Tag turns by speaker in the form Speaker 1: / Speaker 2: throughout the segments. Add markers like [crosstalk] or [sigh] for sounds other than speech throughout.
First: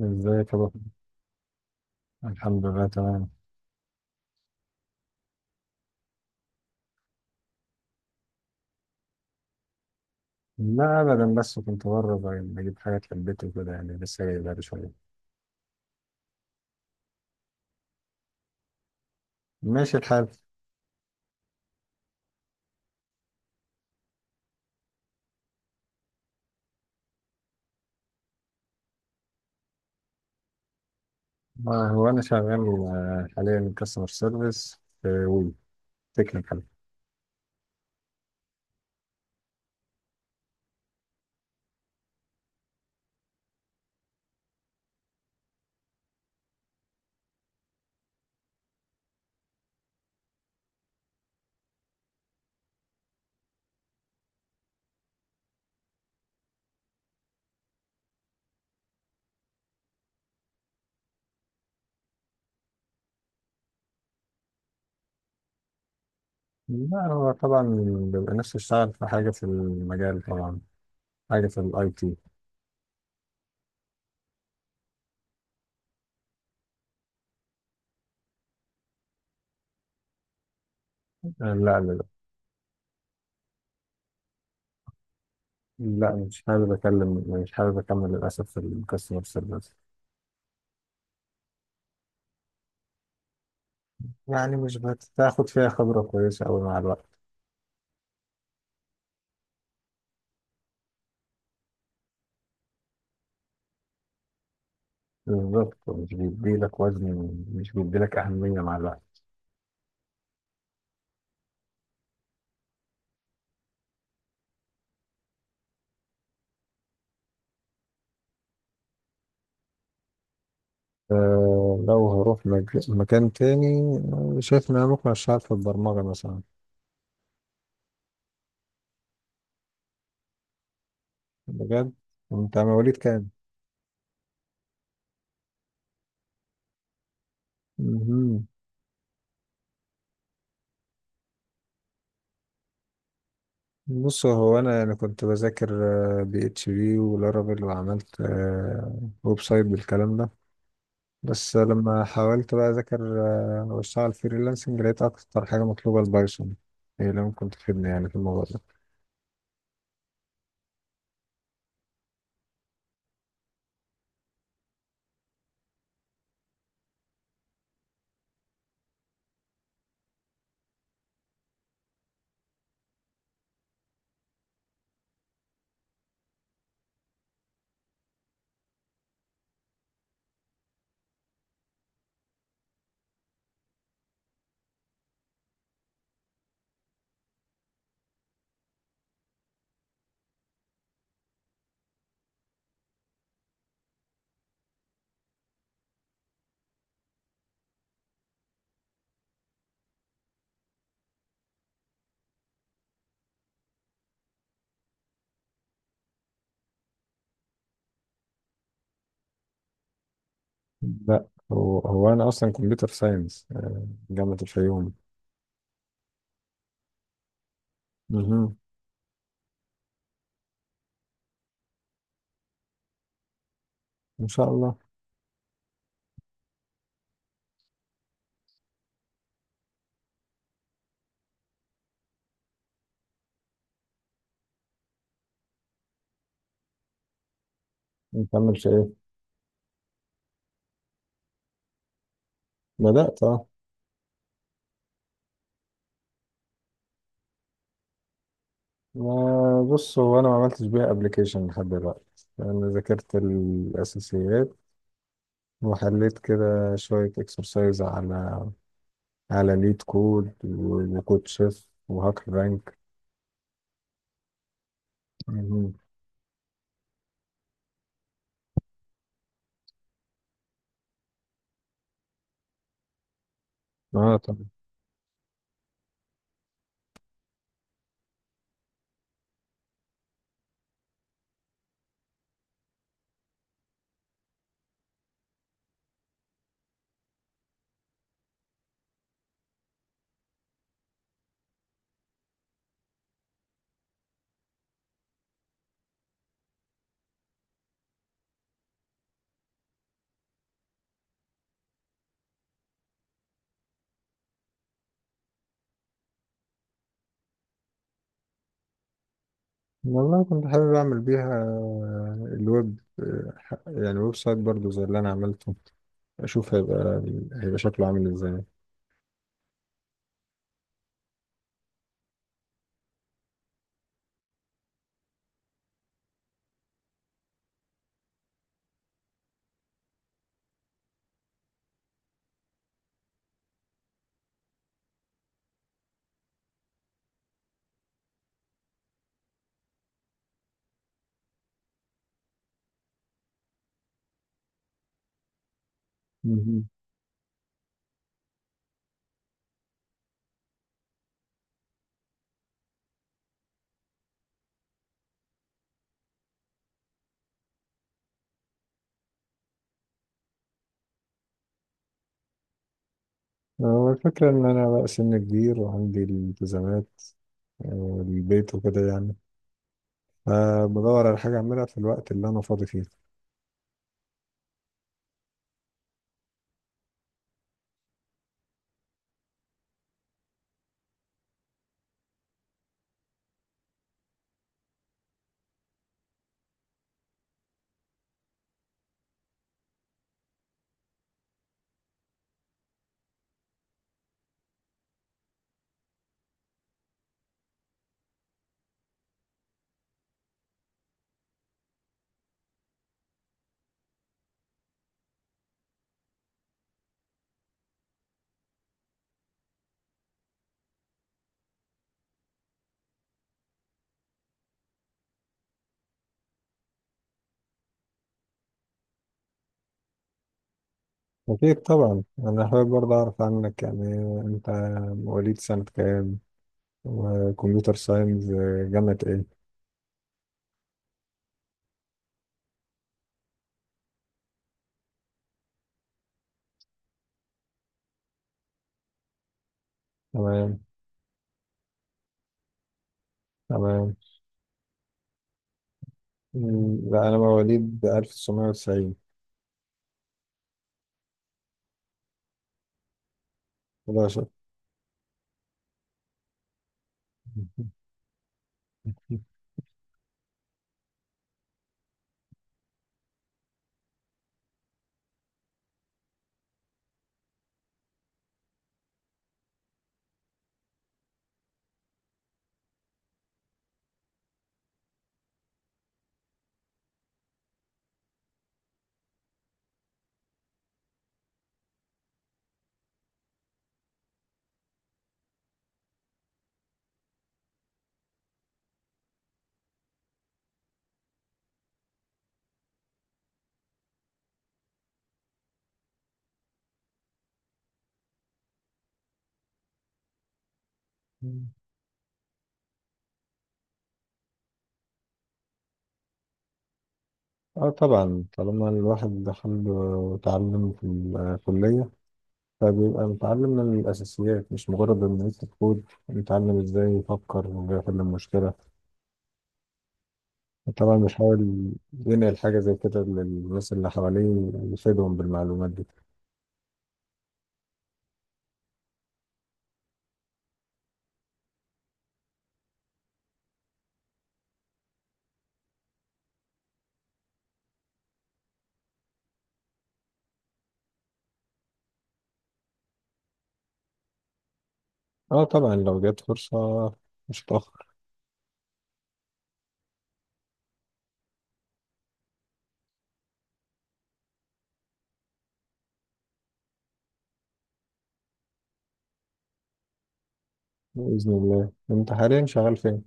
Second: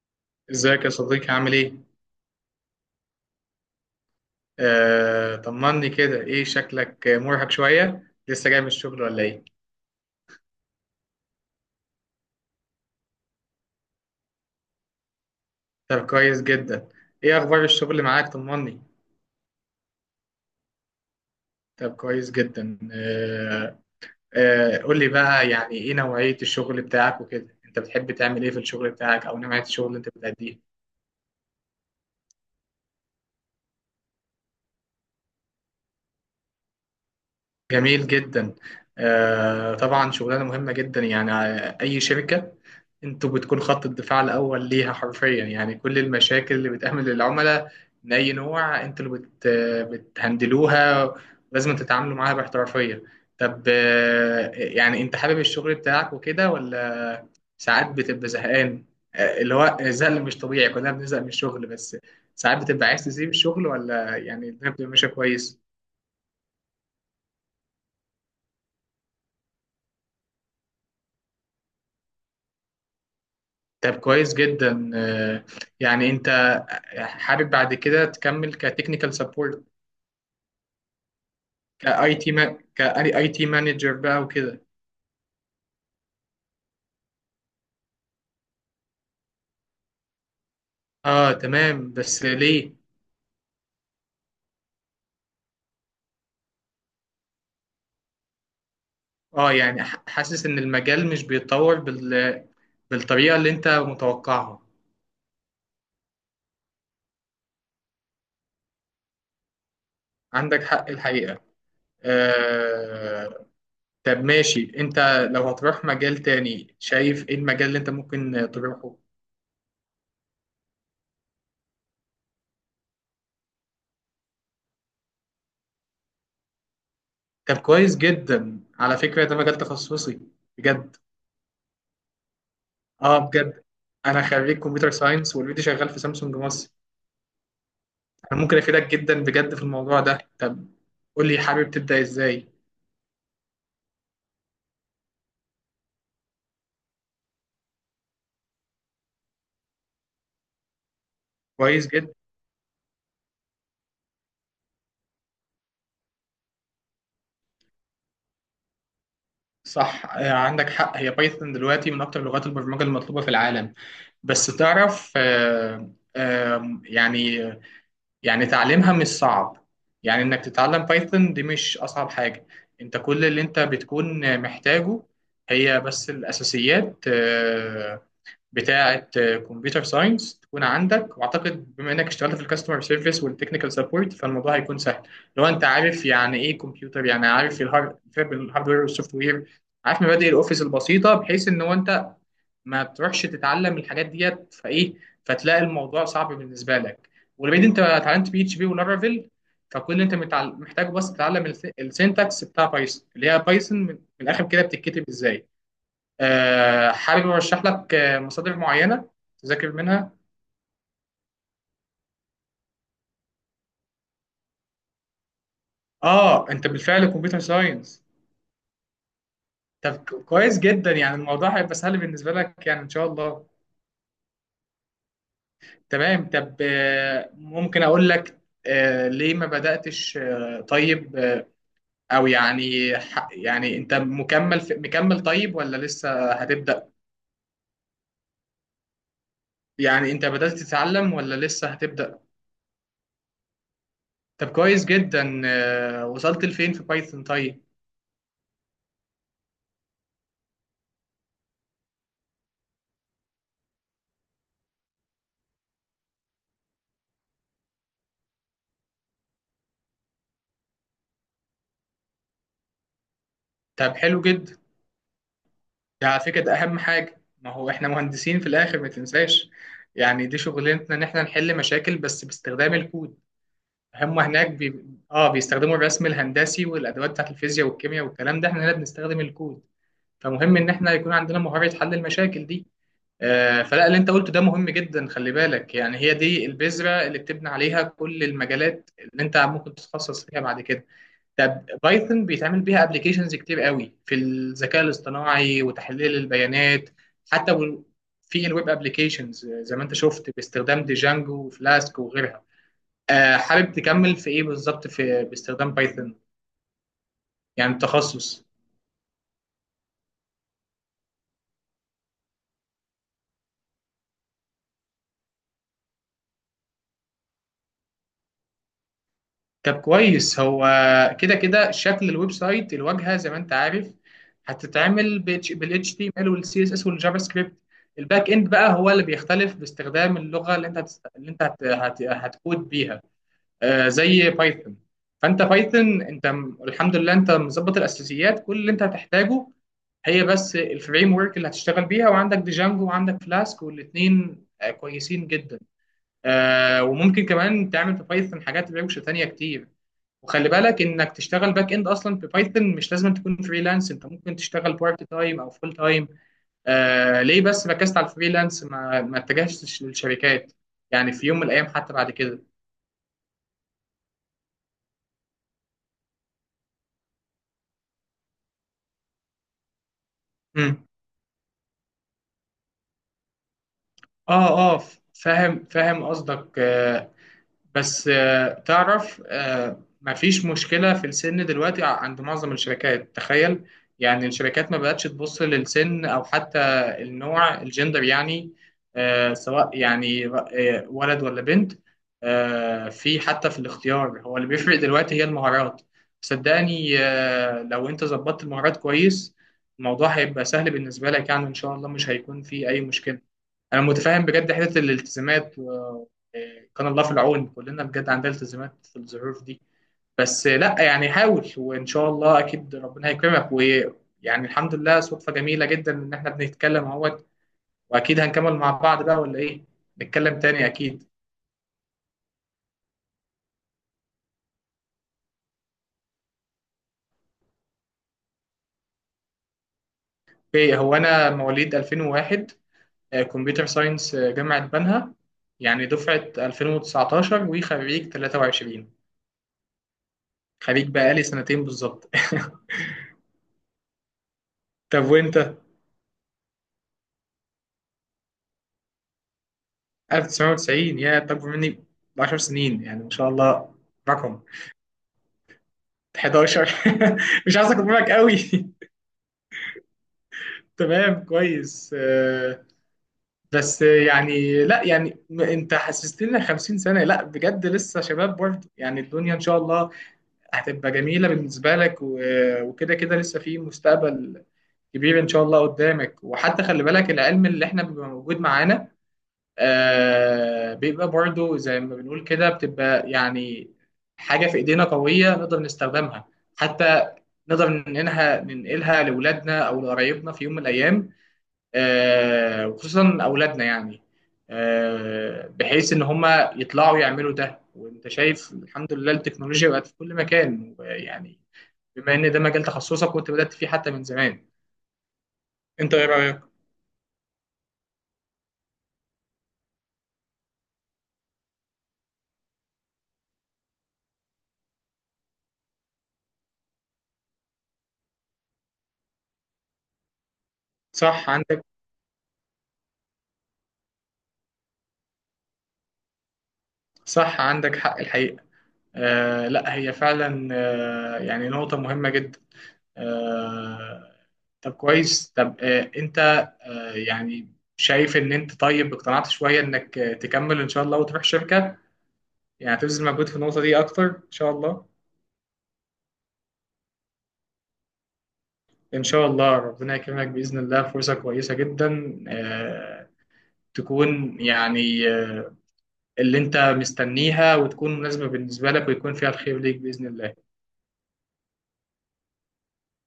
Speaker 1: ازيك يا بطل؟
Speaker 2: ازيك يا صديقي عامل ايه؟
Speaker 1: الحمد لله، تمام.
Speaker 2: طمني كده ايه شكلك مرهق شوية لسه جاي من الشغل ولا ايه؟
Speaker 1: لا ابدا، بس كنت بره، بجيب حاجات للبيت وكده، يعني لسه جاي بقالي شويه.
Speaker 2: طب كويس جدا. ايه اخبار الشغل معاك طمني.
Speaker 1: ماشي الحال.
Speaker 2: طب كويس جدا قول لي بقى ايه نوعية الشغل بتاعك وكده، انت بتحب تعمل ايه في الشغل بتاعك او نوعية الشغل اللي انت بتأديه؟
Speaker 1: هو انا شغال حاليا كاستمر سيرفيس في وي تكنيكال.
Speaker 2: جميل جدا. طبعا شغلانه مهمه جدا، اي شركه انتوا بتكون خط الدفاع الاول ليها حرفيا، يعني كل المشاكل اللي بتقابل للعملاء من اي نوع انتوا اللي بتهندلوها، لازم تتعاملوا معاها باحترافيه. طب يعني انت حابب الشغل بتاعك وكده ولا ساعات بتبقى زهقان؟ اللي هو الزهق مش طبيعي، كلنا بنزهق من الشغل، بس ساعات بتبقى عايز تسيب الشغل ولا يعني الدنيا بتبقى ماشيه كويس؟
Speaker 1: لا، هو طبعا بيبقى نفسي اشتغل في حاجه في المجال، طبعا حاجه في الاي تي.
Speaker 2: طب كويس جدا. يعني انت حابب بعد كده تكمل كتكنيكال سبورت،
Speaker 1: لا لا لا.
Speaker 2: كاي تي كاي تي مانجر بقى وكده؟
Speaker 1: لا، مش حابب اكمل للاسف في الكاستمر سيرفيس.
Speaker 2: اه تمام، بس ليه؟
Speaker 1: يعني مش بتاخد فيها خبره كويسه قوي مع الوقت.
Speaker 2: اه يعني حاسس ان المجال مش بيتطور بالطريقة اللي انت متوقعها.
Speaker 1: بالظبط، مش بيديلك وزن، مش بيديلك أهمية مع الوقت.
Speaker 2: عندك حق الحقيقة. آه... طب ماشي، انت لو هتروح مجال تاني شايف ايه المجال اللي انت ممكن تروحه؟
Speaker 1: أه، لو هروح مكان تاني، شايف إن أنا ممكن أشتغل في البرمجة مثلا.
Speaker 2: طب كويس جدا، على فكرة ده مجال تخصصي بجد.
Speaker 1: بجد. أنت مواليد
Speaker 2: اه
Speaker 1: كام؟
Speaker 2: بجد، انا خريج كمبيوتر ساينس والفيديو شغال في سامسونج مصر. انا
Speaker 1: مهم.
Speaker 2: ممكن افيدك جدا بجد في الموضوع ده. طب قول لي، حابب تبدا ازاي؟
Speaker 1: بص، هو أنا يعني كنت بذاكر بي اتش بي ولارافيل، وعملت ويب سايت بالكلام ده. بس
Speaker 2: كويس
Speaker 1: لما
Speaker 2: جدا.
Speaker 1: حاولت بقى أذاكر وأشتغل فريلانسنج، لقيت أكتر حاجة مطلوبة البايثون، هي اللي ممكن تفيدني يعني في الموضوع ده.
Speaker 2: صح، عندك حق، هي بايثون دلوقتي من اكتر لغات البرمجه المطلوبه في العالم. بس تعرف، يعني تعليمها مش صعب، يعني انك تتعلم بايثون دي مش اصعب حاجه. انت كل اللي انت بتكون محتاجه هي بس الاساسيات بتاعه كمبيوتر ساينس تكون عندك، واعتقد بما انك اشتغلت في الكاستمر سيرفيس والتكنيكال سبورت فالموضوع هيكون سهل. لو انت عارف يعني ايه كمبيوتر، يعني عارف الهاردوير والسوفت وير، عارف مبادئ الاوفيس البسيطه، بحيث ان هو انت ما بتروحش تتعلم الحاجات ديت فايه فتلاقي الموضوع صعب بالنسبه لك. ولبعيد انت اتعلمت بي اتش بي ولارافيل، فكل اللي انت محتاجه بس تتعلم السينتاكس بتاع بايثون، اللي هي بايثون من الاخر كده بتتكتب ازاي. حابب ارشح لك مصادر معينه تذاكر منها.
Speaker 1: لا، هو انا اصلا كمبيوتر ساينس جامعة الفيوم.
Speaker 2: اه انت بالفعل كمبيوتر ساينس.
Speaker 1: مهم.
Speaker 2: طب كويس جدا، يعني الموضوع هيبقى سهل بالنسبه لك يعني ان شاء الله.
Speaker 1: ان شاء الله.
Speaker 2: تمام. طب ممكن اقول لك ليه ما بداتش، او يعني يعني انت مكمل في مكمل طيب ولا لسه هتبدا؟
Speaker 1: نكمل في ايه؟
Speaker 2: يعني انت بدات تتعلم ولا لسه هتبدا؟
Speaker 1: بدأت، اه.
Speaker 2: طب كويس جدا. وصلت لفين في بايثون طيب؟
Speaker 1: ما- بص، هو انا ما عملتش بيها ابلكيشن لحد دلوقتي، انا ذاكرت الاساسيات، وحليت كده شوية اكسرسايز على ليد كود وكود شيف وهاكر رانك.
Speaker 2: طب حلو جدا،
Speaker 1: مهم.
Speaker 2: ده على فكرة ده أهم حاجة، ما هو إحنا مهندسين في الآخر ما تنساش، يعني دي شغلتنا، إن إحنا نحل مشاكل بس باستخدام الكود.
Speaker 1: اه
Speaker 2: هم
Speaker 1: طبعا.
Speaker 2: هناك بي... آه بيستخدموا الرسم الهندسي والأدوات بتاعت الفيزياء والكيمياء والكلام ده، إحنا هنا بنستخدم الكود. فمهم إن إحنا يكون عندنا مهارة حل المشاكل دي. آه، فلا اللي أنت قلته ده مهم جدا، خلي بالك، يعني هي دي البذرة اللي بتبني عليها كل المجالات اللي أنت ممكن تتخصص فيها بعد كده. طب بايثون بيتعمل بيها ابلكيشنز كتير قوي في الذكاء الاصطناعي وتحليل البيانات، حتى في الويب ابلكيشنز زي ما انت شفت باستخدام ديجانجو وفلاسك وغيرها. حابب تكمل في ايه بالظبط في باستخدام بايثون، يعني التخصص؟
Speaker 1: والله كنت حابب اعمل بيها الويب، يعني ويب سايت برضو زي اللي انا عملته، اشوف هيبقى شكله عامل ازاي.
Speaker 2: طب كويس، هو كده كده شكل الويب سايت، الواجهه زي ما انت عارف هتتعمل بالاتش تي ام ال والسي اس اس والجافا سكريبت، الباك اند بقى هو اللي بيختلف باستخدام اللغه اللي انت هتست... اللي انت هت... هت... هتكود بيها، زي بايثون. فانت بايثون، انت الحمد لله انت مظبط الاساسيات، كل اللي انت هتحتاجه هي بس الفريم ورك اللي هتشتغل بيها، وعندك ديجانجو وعندك فلاسك والاثنين كويسين جدا.
Speaker 1: مهم.
Speaker 2: وممكن كمان تعمل في بايثون حاجات روشه تانية كتير. وخلي بالك انك تشتغل باك اند اصلا ببايثون، مش لازم تكون فريلانس، انت ممكن تشتغل بارت تايم او فول تايم. آه ليه بس ركزت على الفريلانس، ما اتجهتش للشركات يعني في يوم من الايام حتى بعد كده؟
Speaker 1: هو الفكرة ان انا بقى سن كبير، وعندي الالتزامات والبيت وكده، يعني
Speaker 2: مم.
Speaker 1: فبدور على حاجة اعملها في الوقت اللي انا فاضي فيه.
Speaker 2: اه، اه فاهم قصدك. آه، بس آه، تعرف، مفيش مشكلة في السن دلوقتي عند معظم الشركات، تخيل. يعني الشركات ما بقتش تبص للسن او حتى النوع، الجندر يعني، سواء يعني ولد ولا بنت. في حتى في الاختيار، هو اللي بيفرق دلوقتي هي المهارات. صدقني، لو انت ظبطت المهارات كويس، الموضوع هيبقى سهل بالنسبة لك يعني ان شاء الله، مش هيكون في اي مشكلة. انا متفاهم بجد حته الالتزامات كان الله في العون، كلنا بجد عندنا التزامات في الظروف دي. بس لا يعني حاول، وان شاء الله اكيد ربنا هيكرمك، ويعني الحمد لله صدفه جميله جدا ان احنا بنتكلم اهوت، واكيد هنكمل مع بعض بقى ولا ايه؟ نتكلم تاني اكيد.
Speaker 1: اكيد طبعا، انا حابب برضه اعرف عنك، يعني انت مواليد سنة كام، وكمبيوتر ساينس جامعة ايه؟
Speaker 2: اوكي، هو انا مواليد 2001، كمبيوتر ساينس جامعه بنها، يعني دفعه 2019 وخريج 23.
Speaker 1: تمام.
Speaker 2: خريج بقالي سنتين بالظبط [laughs]
Speaker 1: تمام.
Speaker 2: طب وانت؟
Speaker 1: لا انا مواليد 1990.
Speaker 2: 1990؟ يا انت اكبر مني ب 10 سنين يعني ما شاء الله.
Speaker 1: 11.
Speaker 2: رقم 11 [laughs] مش عايز اكبر منك قوي [laughs] تمام كويس. بس يعني لا يعني انت حسستني إن 50 سنة، لا بجد لسه شباب برضه، يعني الدنيا ان شاء الله هتبقى جميلة بالنسبة لك، وكده كده لسه في مستقبل كبير ان شاء الله قدامك. وحتى خلي بالك العلم اللي احنا بيبقى موجود معانا، آه بيبقى برضو زي ما بنقول كده بتبقى يعني حاجة في إيدينا قوية نقدر نستخدمها، حتى نقدر ننقلها لأولادنا أو لقرايبنا في يوم من الأيام، آه وخصوصا أولادنا يعني، آه بحيث إن هما يطلعوا يعملوا ده. وأنت شايف الحمد لله التكنولوجيا بقت في كل مكان يعني،
Speaker 1: [laughs]
Speaker 2: بما إن ده مجال تخصصك وأنت بدأت فيه حتى من زمان، أنت إيه رأيك؟
Speaker 1: اه طبعا، طالما الواحد دخل وتعلم في الكلية، فبيبقى متعلم من الأساسيات، مش مجرد إن يكتب كود، متعلم إزاي يفكر ويحل المشكلة. طبعا
Speaker 2: صح عندك.
Speaker 1: بيحاول ينقل حاجة زي كده للناس اللي حواليه، يفيدهم بالمعلومات دي.
Speaker 2: صح عندك حق الحقيقة. آه لا هي فعلا آه يعني نقطة مهمة جدا. آه طب كويس. طب آه انت آه، يعني شايف ان انت طيب اقتنعت شوية انك تكمل ان شاء الله وتروح شركة، يعني هتبذل مجهود في النقطة دي اكتر ان شاء الله.
Speaker 1: اه طبعا، لو جت فرصة مش هتأخر.
Speaker 2: ان شاء الله ربنا يكرمك بإذن الله، فرصة كويسة جدا تكون يعني اللي انت مستنيها وتكون مناسبة بالنسبة لك ويكون فيها الخير ليك بإذن الله.
Speaker 1: بإذن الله. أنت حاليا شغال فين؟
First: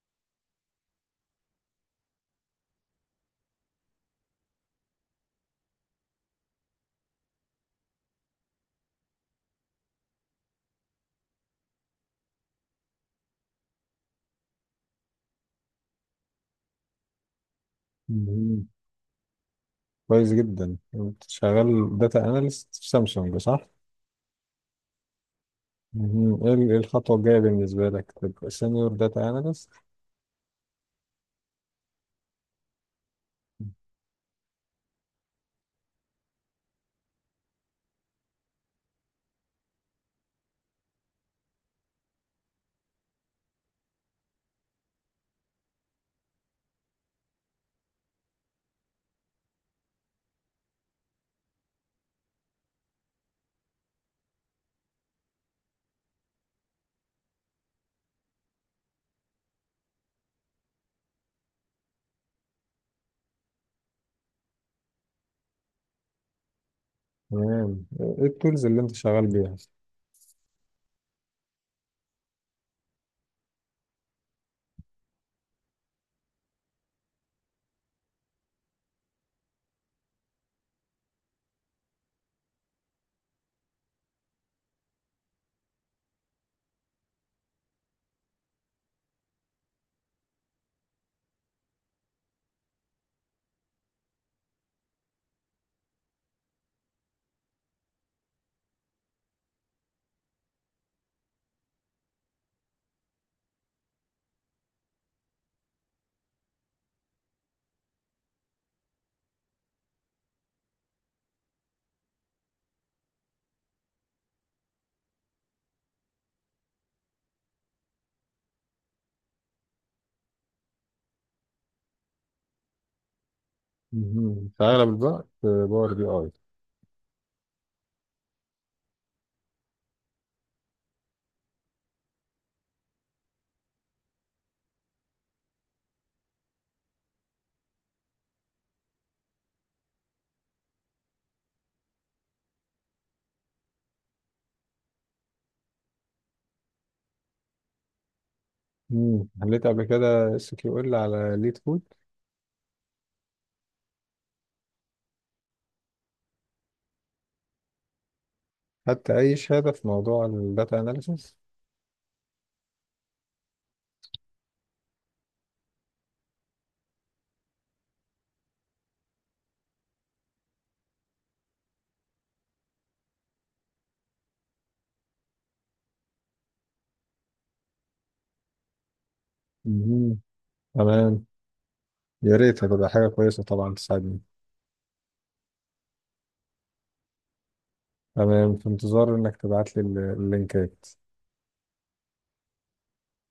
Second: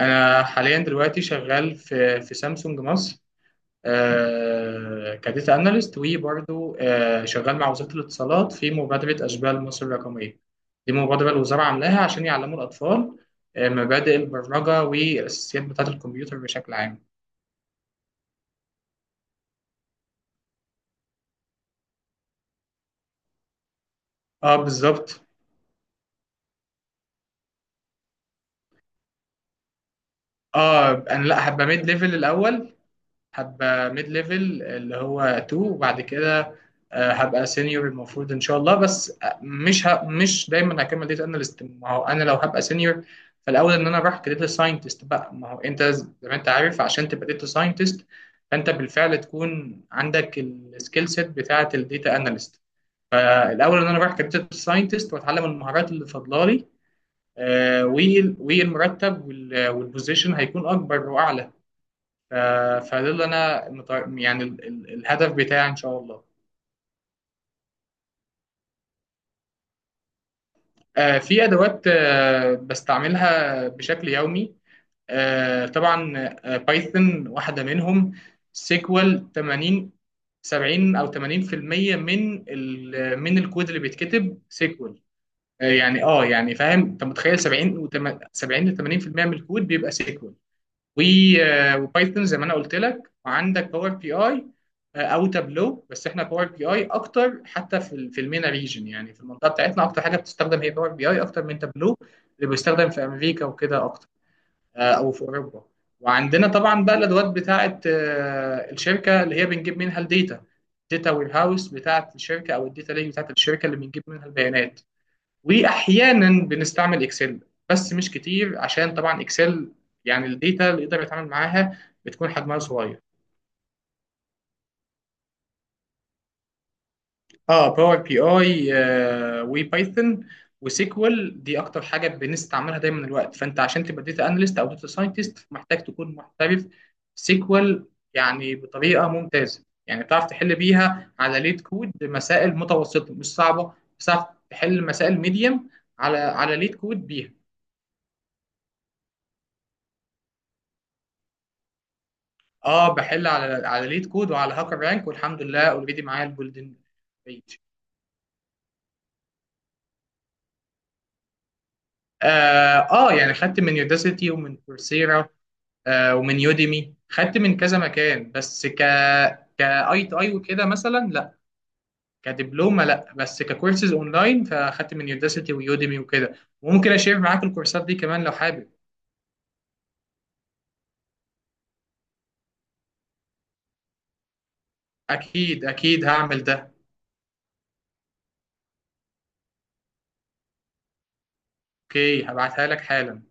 Speaker 2: انا حاليا دلوقتي شغال في في سامسونج مصر، كداتا اناليست، وبرضه شغال مع وزاره الاتصالات في مبادره اشبال مصر الرقميه. دي مبادره الوزاره عاملاها عشان يعلموا الاطفال مبادئ البرمجه والاساسيات بتاعه الكمبيوتر بشكل عام.
Speaker 1: مهم. كويس جدا. أنت شغال داتا أناليست في سامسونج، صح؟
Speaker 2: اه بالظبط.
Speaker 1: مهم. إيه الخطوة الجاية بالنسبة لك؟ تبقى سينيور داتا أناليست؟
Speaker 2: اه انا لا هبقى ميد ليفل الاول، هابقى ميد ليفل اللي هو 2، وبعد كده هبقى سينيور المفروض ان شاء الله. بس مش دايما هكمل داتا اناليست، ما هو انا لو هبقى سينيور فالاول ان انا اروح كداتا ساينتست بقى. ما هو انت زي ما انت عارف، عشان تبقى داتا ساينتست فانت بالفعل تكون عندك السكيل سيت بتاعه الداتا اناليست، فالاول ان انا اروح كداتا ساينتست واتعلم المهارات اللي فاضله لي، والمرتب والبوزيشن هيكون اكبر واعلى. ف- فده اللي انا مت- يعني ال- ال- الهدف بتاعي ان شاء الله.
Speaker 1: تمام. ايه التولز اللي انت شغال بيها؟
Speaker 2: في ادوات بستعملها بشكل يومي، طبعا بايثون واحده منهم. سيكوال، 80، 70 او 80% من من الكود اللي بيتكتب سيكوال، فاهم انت متخيل؟ 70 و 70 ل 80% من الكود بيبقى سيكوال. وبايثون زي ما انا قلت لك، وعندك باور بي اي او تابلو، بس احنا باور بي اي اكتر، حتى في في المينا ريجن يعني في المنطقه بتاعتنا اكتر حاجه بتستخدم هي باور بي اي اكتر من تابلو اللي بيستخدم في امريكا وكده اكتر، او في اوروبا. وعندنا طبعا بقى الادوات بتاعه الشركه اللي هي بنجيب منها الداتا، داتا وير هاوس بتاعه الشركه او الداتا ليك بتاعه الشركه اللي بنجيب منها البيانات. واحيانا بنستعمل اكسل بس مش كتير، عشان طبعا اكسل يعني الداتا اللي يقدر يتعامل معاها بتكون حجمها صغير.
Speaker 1: مهم. في اغلب الوقت باور بي اي.
Speaker 2: اه باور بي اي وبايثون وسيكوال دي اكتر حاجه بنستعملها دايما الوقت. فانت عشان تبقى داتا اناليست او داتا ساينتست محتاج تكون محترف سيكوال، يعني بطريقه ممتازه يعني بتعرف تحل بيها على ليت كود مسائل متوسطه مش صعبه، بتعرف تحل مسائل ميديم على ليت كود بيها.
Speaker 1: مم. حليت قبل كده اس كيو ال على ليد كود.
Speaker 2: اه بحل على ليد كود وعلى هاكر رانك، والحمد لله اوريدي معايا الجولدن بيج.
Speaker 1: حتى اي شهاده في موضوع الداتا اناليسيس؟
Speaker 2: آه، اه يعني خدت من يوداسيتي ومن كورسيرا، آه ومن يوديمي، خدت من كذا مكان. بس كاي تو اي وكده مثلا لا، كدبلومه لا، بس ككورسز اونلاين فاخدت من يوداسيتي ويوديمي وكده. وممكن اشير معاك الكورسات دي كمان لو حابب.
Speaker 1: مهم. تمام. يا ريت، هتبقى حاجه كويسه طبعا تساعدني.
Speaker 2: اكيد اكيد هعمل ده.
Speaker 1: تمام، في انتظار انك تبعت لي اللينكات.
Speaker 2: اوكي هبعتها لك حالا.